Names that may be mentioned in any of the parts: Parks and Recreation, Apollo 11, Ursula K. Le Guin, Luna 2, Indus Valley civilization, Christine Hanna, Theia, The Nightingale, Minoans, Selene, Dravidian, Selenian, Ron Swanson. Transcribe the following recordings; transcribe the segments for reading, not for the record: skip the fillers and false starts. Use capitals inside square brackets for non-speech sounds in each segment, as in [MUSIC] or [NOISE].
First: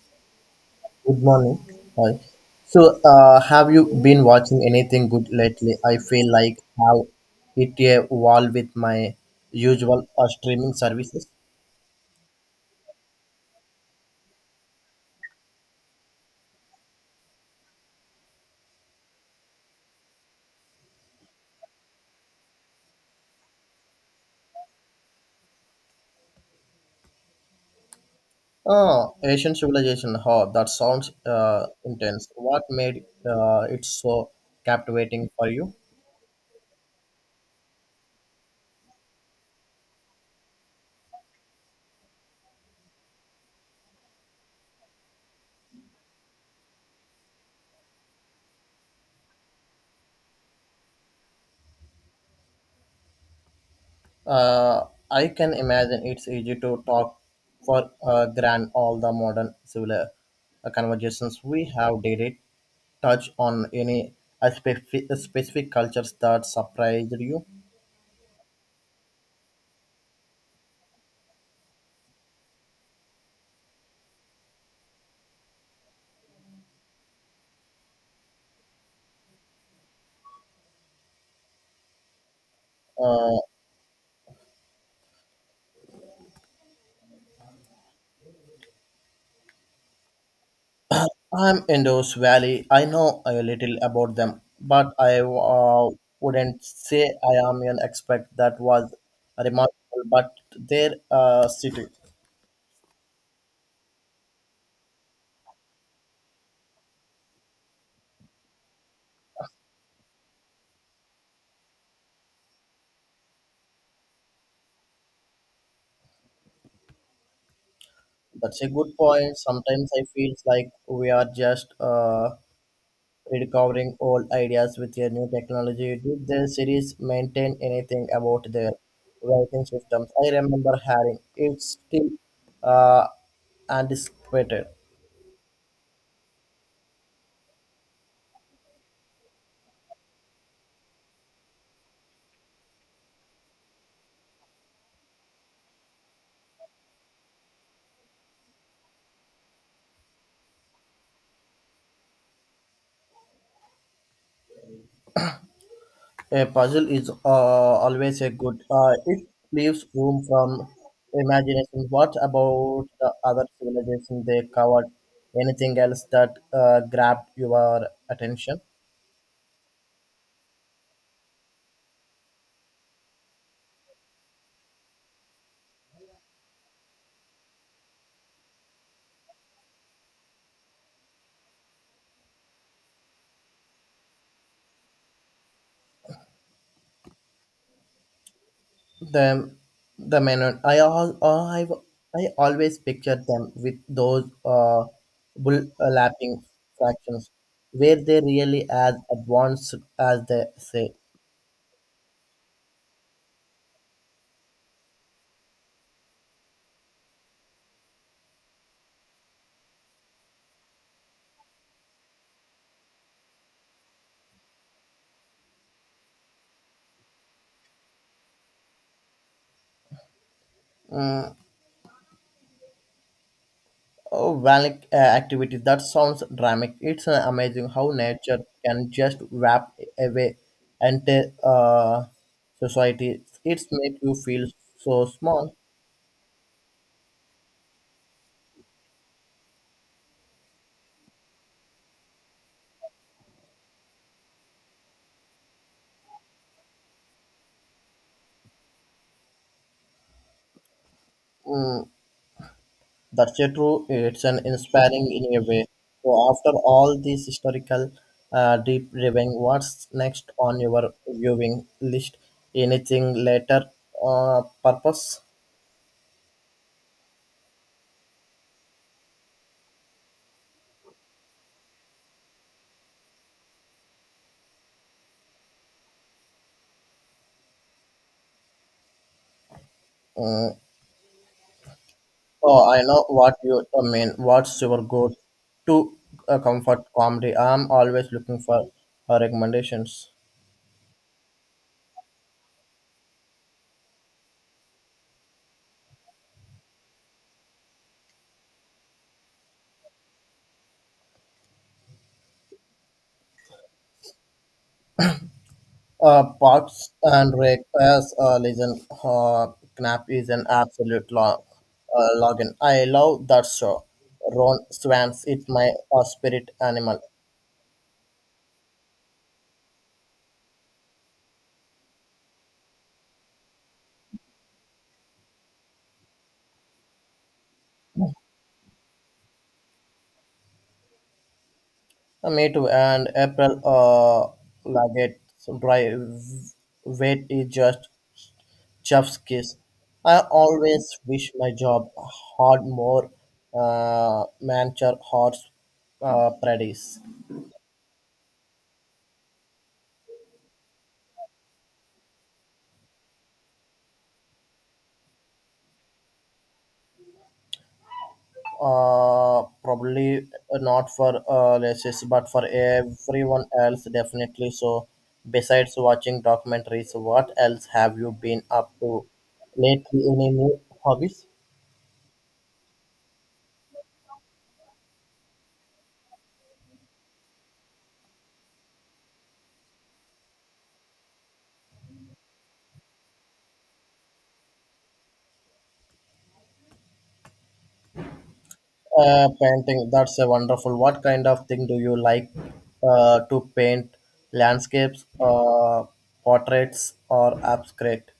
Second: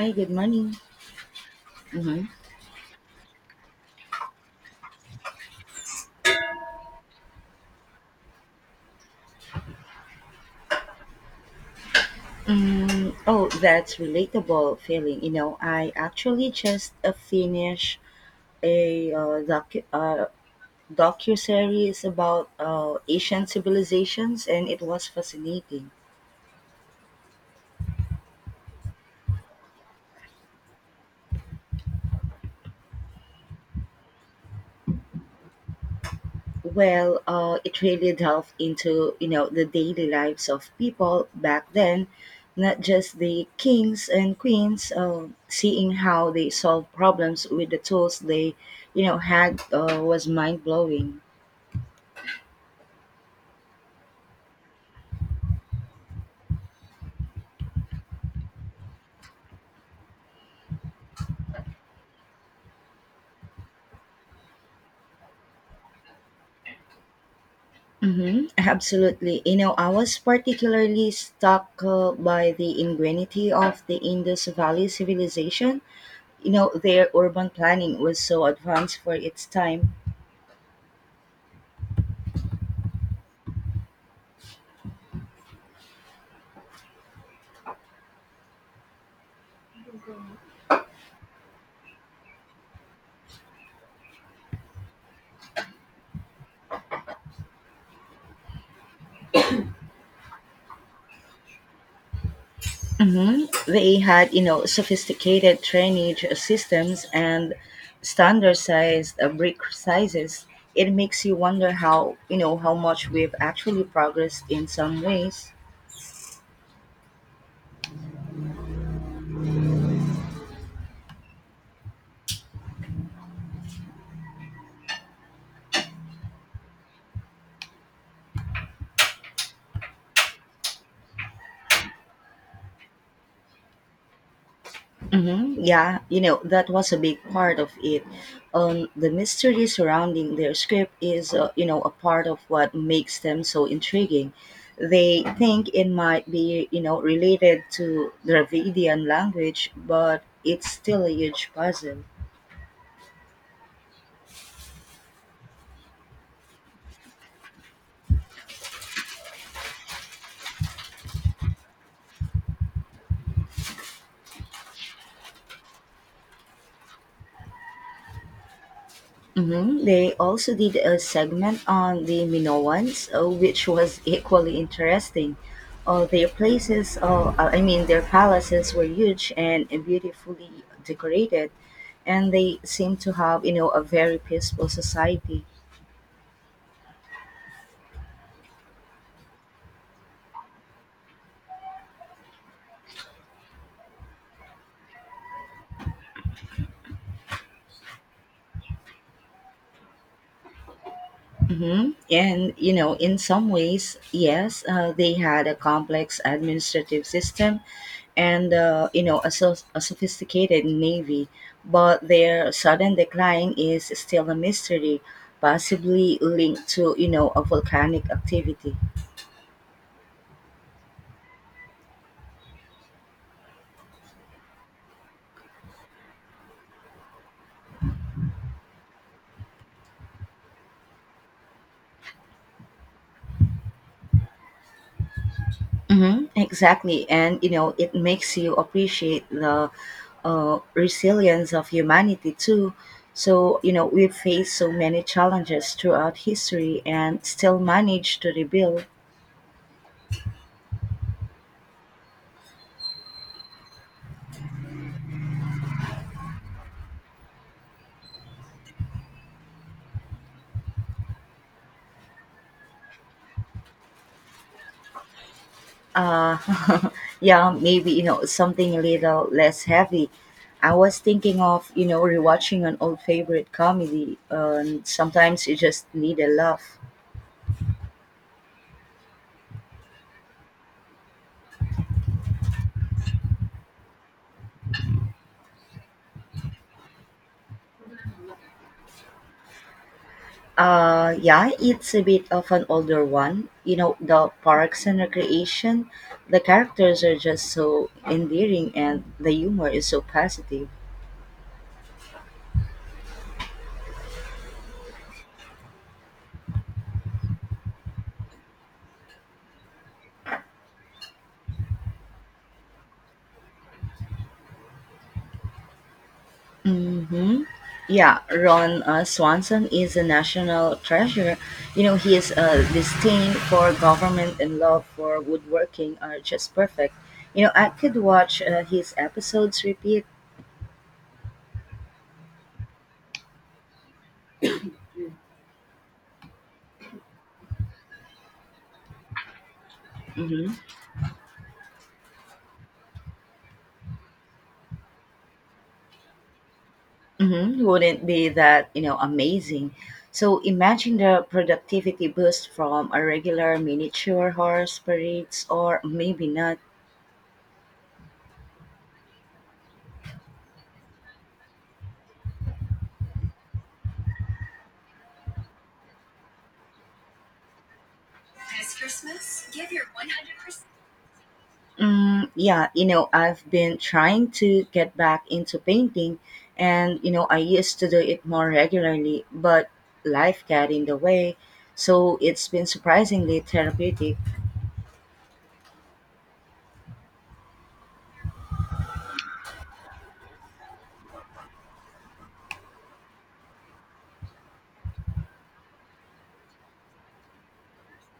I get money. Good morning. Hi. Mhm. So have you been watching anything good lately? I feel like how it a wall with my usual streaming services. Mm, oh, that's relatable feeling. I actually just finished a docuseries about Asian civilizations, and it was fascinating. Oh, Asian Civilization. Oh, that sounds intense. What made it so captivating for you? It really delved into the daily lives of people back then, not just the kings and queens. Seeing how they solved problems with the tools they had was mind blowing. Uh, I can imagine it's easy to talk for grand all the modern civil conversations we have. Did it touch on any specific cultures that surprised you? Absolutely. I was particularly struck by the ingenuity of the Indus Valley civilization. Their urban planning was so advanced for its time. Uh, I'm Indus Valley. I know a little about them, but I wouldn't say I am an expert. That was remarkable, but their city. They had, sophisticated drainage systems and standardized brick sizes. It makes you wonder how, how much we've actually progressed in some ways. That's a good point. Sometimes I feel like we are just recovering old ideas with a new technology. Did the series maintain anything about their writing systems? I remember hearing it's still uh, anticipated. Mm-hmm. Yeah, that was a big part of it. The mystery surrounding their script is, a part of what makes them so intriguing. They think it might be, related to Dravidian language, but it's still a huge puzzle. A puzzle is always a good. It leaves room from imagination. What about the other civilization they covered? Anything else that grabbed your attention? Mhm. They also did a segment on the Minoans, which was equally interesting. Their places, I mean, their palaces were huge and beautifully decorated, and they seemed to have, a very peaceful society. them the Menon. I all I I always picture them with those overlapping fractions where they really as advanced as they say. And in some ways, yes, they had a complex administrative system and a, a sophisticated navy, but their sudden decline is still a mystery, possibly linked to a volcanic activity. Mm, oh, volcanic activity that sounds dramatic. It's amazing how nature can just wrap away entire society. It's make you feel so small. Exactly. And, it makes you appreciate the resilience of humanity too. So, we've faced so many challenges throughout history and still managed to rebuild. Mm, That's a true. It's an inspiring in a way. So after all this historical deep diving, what's next on your viewing list? Anything later purpose? Uh, [LAUGHS] yeah, maybe, something a little less heavy. I was thinking of, rewatching an old favorite comedy, and sometimes you just need a laugh. Mm. Oh, I know what you mean. What's your go to comfort comedy? I'm always looking for recommendations. Yeah, it's a bit of an older one. The parks and recreation, the characters are just so endearing and the humor is so positive. Parks and Rec as a legend, Knapp is an absolute login. I love that show. Ron Swans, it's my spirit animal. Mm-hmm. Yeah, Ron Swanson is a national treasure. His disdain for government and love for woodworking are just perfect. I could watch his episodes repeat. Me too. And April Laggett, dry weight is just chef's kiss. I Mhm. always wish my job had more mancher horse parodies. Mhm, wouldn't be that, amazing. So imagine the productivity boost from a regular miniature horse parades or maybe not. Probably not for racists but for everyone else definitely so besides watching documentaries what else have you been up to lately any new hobbies. Mm, yeah, I've been trying to get back into painting and, I used to do it more regularly, but life got in the way. So it's been surprisingly therapeutic. Painting that's a wonderful what kind of thing do you like to paint landscapes portraits or abstract.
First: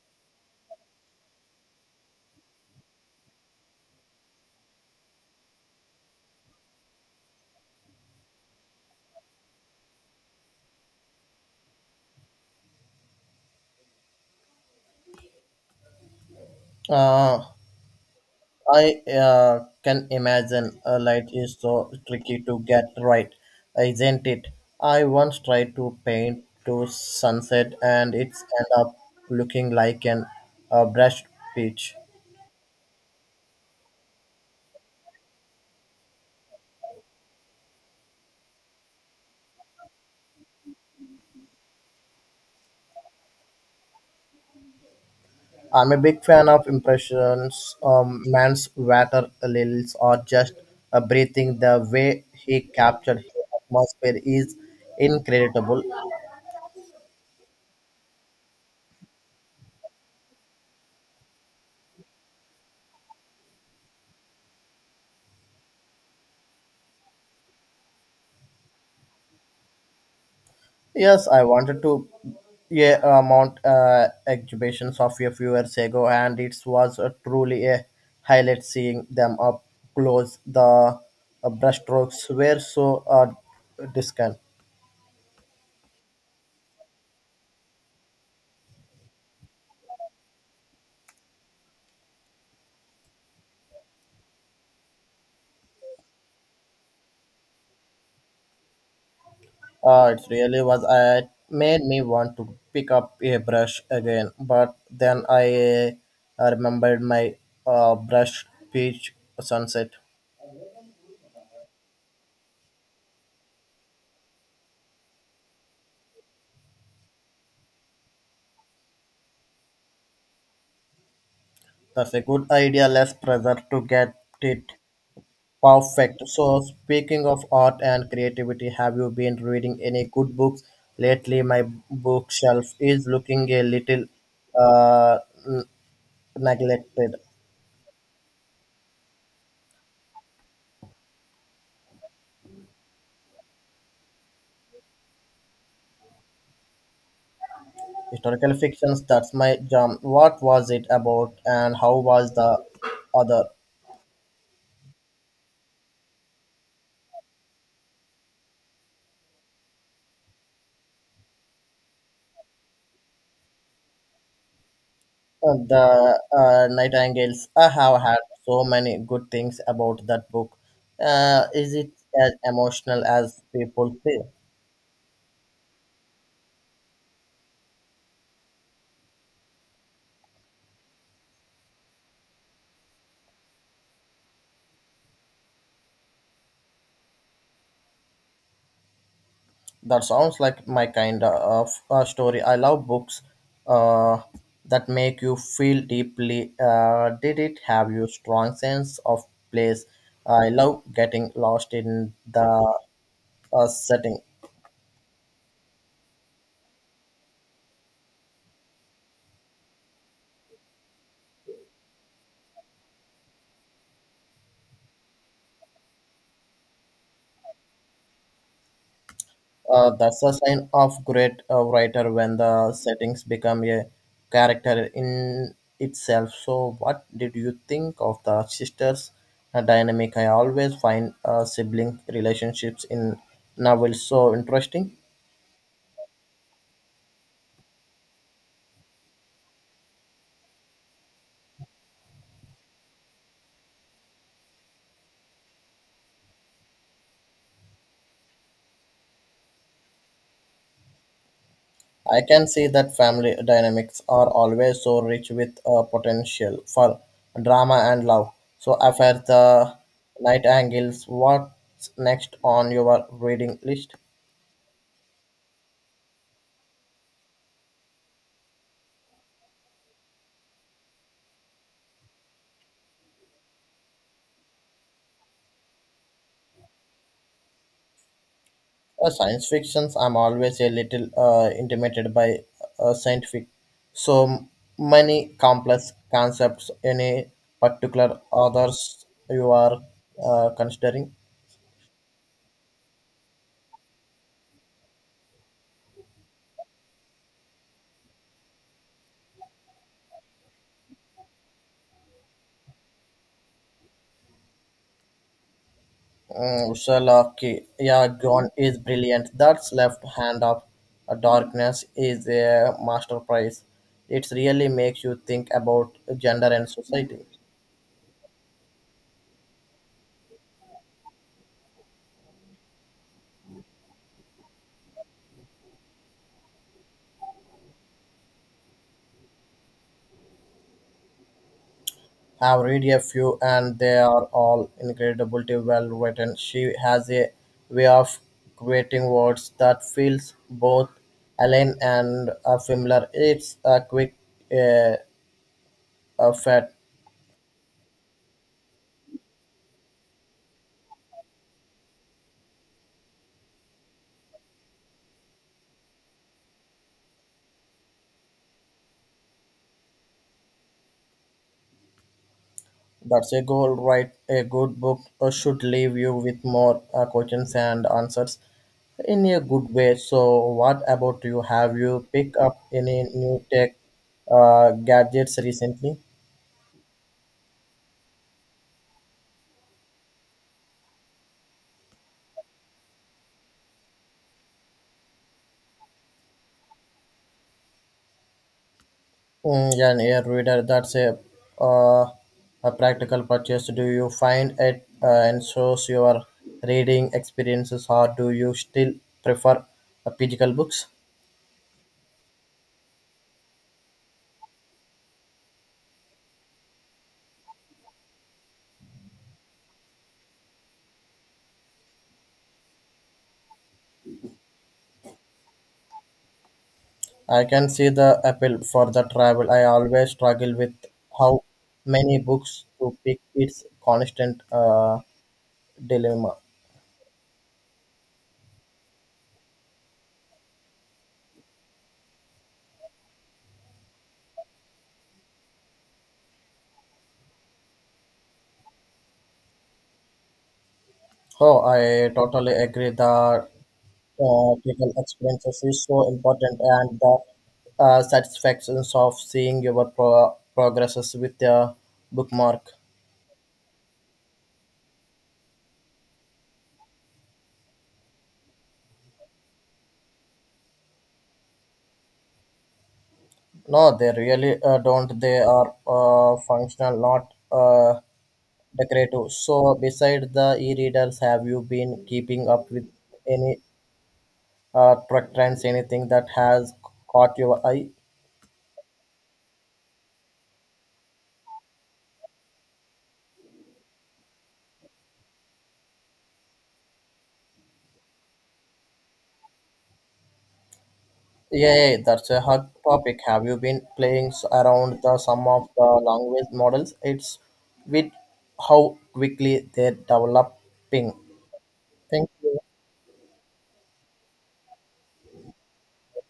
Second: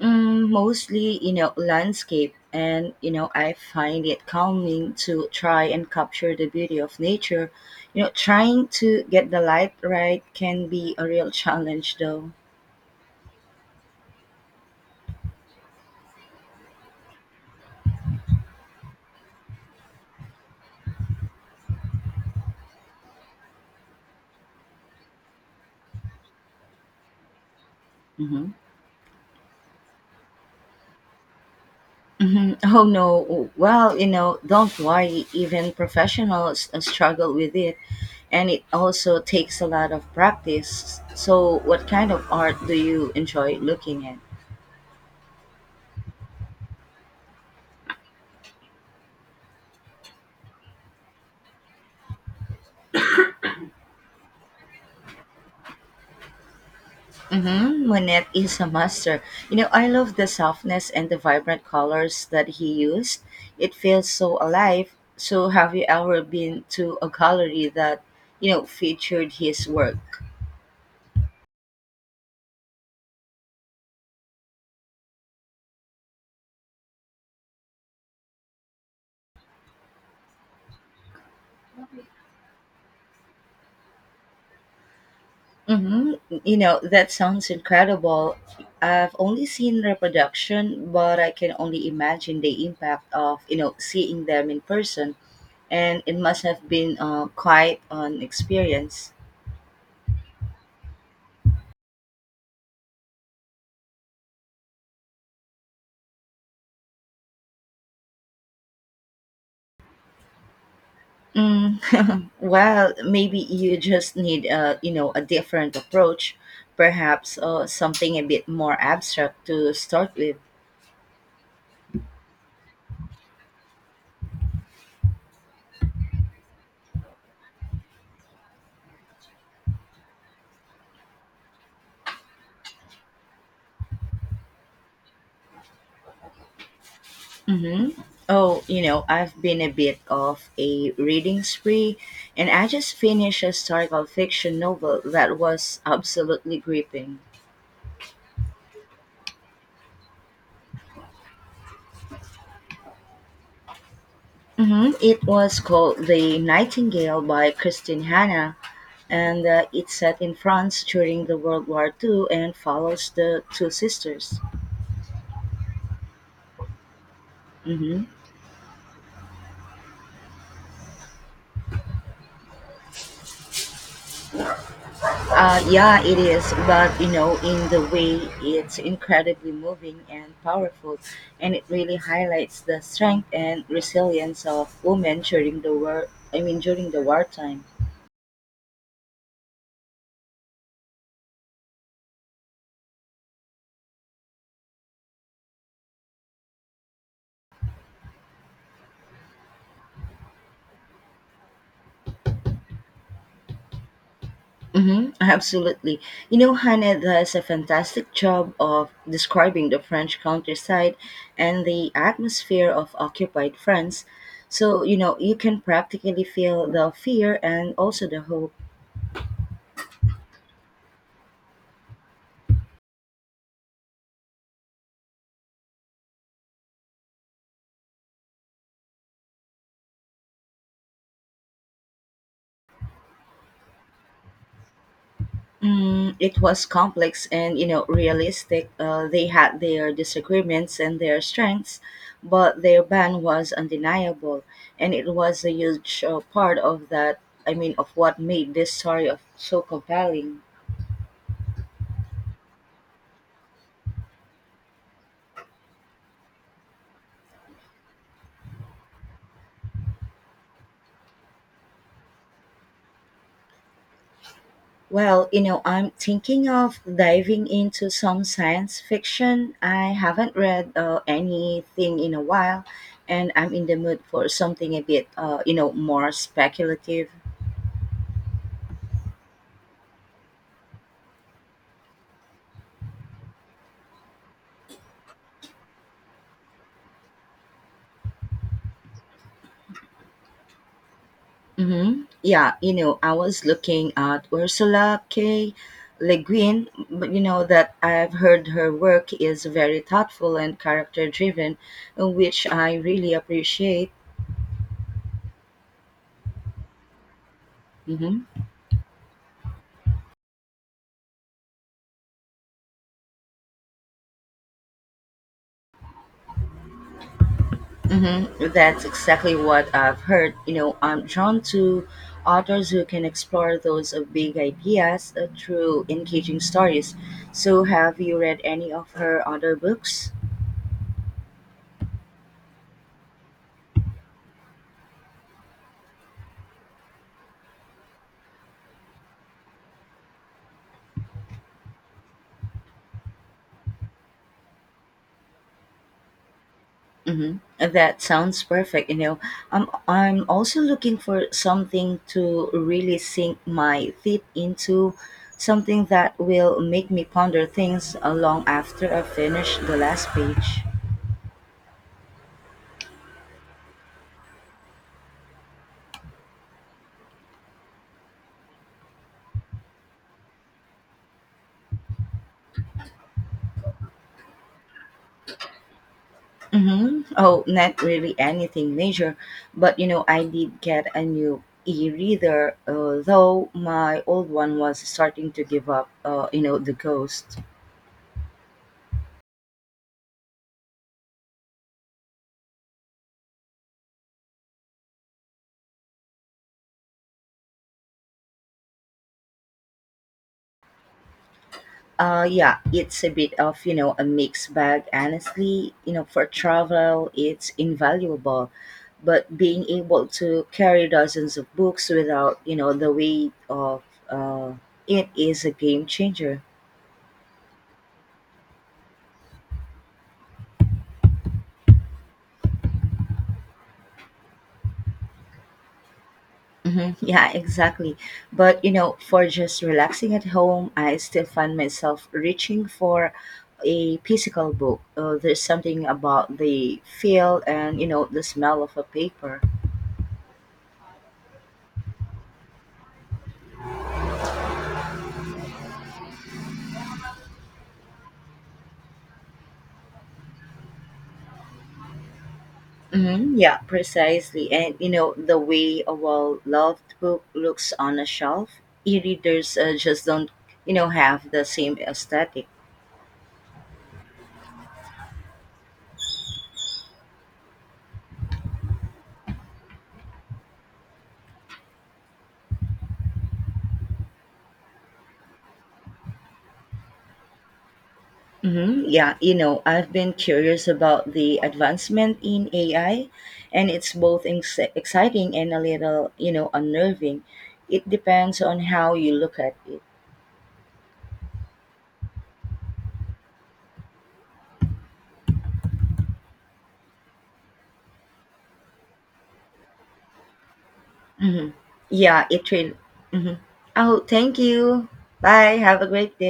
Mm, mostly, landscape, and I find it calming to try and capture the beauty of nature. Trying to get the light right can be a real challenge, though. uh I can imagine a light is so tricky to get right, isn't it? I once tried to paint to sunset and it's hmm end up looking like an brushed peach. [LAUGHS] Oh no, well, don't worry. Even professionals struggle with it, and it also takes a lot of practice. So, what kind of art do you enjoy looking at? I'm a big fan of impressions. Man's water lilies are just breathing. The way he captured his atmosphere is incredible. Mm-hmm. Monet is a master. I love the softness and the vibrant colors that he used. It feels so alive. So, have you ever been to a gallery that, featured his work? Yes, I wanted to yeah, mount exhibitions of a few years ago, and it was truly a highlight seeing them up close. The brushstrokes were so distant. Mm-hmm. That sounds incredible. I've only seen reproduction, but I can only imagine the impact of, seeing them in person. And it must have been quite an experience. It really was. It made me want to pick up a brush again, but then I remembered my brush beach sunset. Mm, [LAUGHS] well, maybe you just need a a different approach, perhaps something a bit more abstract to start with. That's a good idea. Less pressure to get it perfect. So, speaking of art and creativity, have you been reading any good books lately? My bookshelf is looking a little uh, n- neglected. hmm Oh, I've been a bit of a reading spree, and I just finished a historical fiction novel that was absolutely gripping. Historical fictions, that's my jam. What was it about, and how was the other? It was called *The Nightingale* by Christine Hanna, and it's set in France during the World War Two, and follows the two sisters. The Nightingales. I have hmm had so many good things about that book. Is it as emotional as people say? Yeah, it is, but in the way it's incredibly moving and powerful, and it really highlights the strength and resilience of women during the war. I mean, during the wartime. That sounds like my kind of story. I love books uh, that make you feel deeply. Did it have you strong sense of place? I love getting lost in the setting. Mm-hmm, absolutely. Hannah does a fantastic job of describing the French countryside and the atmosphere of occupied France. So, you can practically feel the fear and also the hope. That's a sign of great writer when the settings become a character in itself. So, what did you think of the sisters' dynamic? I always find sibling relationships in novels so interesting. Mm, it was complex and realistic. They had their disagreements and their strengths, but their band was undeniable, and it was a huge part of that. I mean, of what made this story of so compelling. I can see that family dynamics are always so rich with potential for drama and love. So, after the night angles, what's next on your reading list? Well, I'm thinking of diving into some science fiction. I haven't read anything in a while, and I'm in the mood for something a bit, more speculative. Science fictions, I'm always a little intimidated by scientific. So many complex concepts. Any particular others you are considering? Mm-hmm. Yeah, I was looking at Ursula K. Le Guin, but that I've heard her work is very thoughtful and character driven, which I really appreciate. Mm, Sherlock, yeah, Mm-hmm. Gone is brilliant. That's left hand of darkness is a masterpiece. It really makes you think about gender and society. Mm-hmm. That's exactly what I've heard. I'm drawn to authors who can explore those big ideas through engaging stories. So, have you read any of her other books? I've read a few and they are all incredibly well written. She has a way of creating words that feels both alien and familiar. It's a quick uh, a fat. Mhm. That sounds perfect. I'm also looking for something to really sink my teeth into, something that will make me ponder things long after I finish the last page. That's a goal, right? A good book should leave you with more questions and answers in a good way. So, what about you? Have you picked up any new tech gadgets recently? Mm-hmm. Oh, not really anything major, but I did get a new e-reader, though my old one was starting to give up. The ghost. Mm, yeah, yeah, reader, that's uh, a practical purchase. Do you find it ensures your reading experiences, or do you still prefer physical books? Yeah, it's a bit of, a mixed bag. Honestly, for travel, it's invaluable. But being able to carry dozens of books without, the weight of uh, it is a game changer. I can see the appeal for the travel. I always struggle with how many books to pick. It's constant dilemma. Mhm. [LAUGHS] Yeah, exactly. But, for just relaxing at home, I still find myself reaching for a physical book. There's something about the feel and, the smell of a paper. Oh, I totally agree. The practical experiences is so important and the satisfactions of seeing your progresses with the bookmark. Yeah, precisely. And the way a well-loved book looks on a shelf, e-readers just don't, have the same aesthetic. No they really don't they are functional not uh, decorative so beside the e-readers have you been keeping up with any truck trends anything that has caught your eye. Yeah, I've been curious about the advancement in AI, and it's both exciting and a little, unnerving. It depends on how you look at it. Yeah, yeah, that's a hot topic. Have you been playing around the some of the language models? It's with how quickly they're developing. hmm Yeah, Thank it you. really. hmm Oh, thank you. Bye. Have a great day.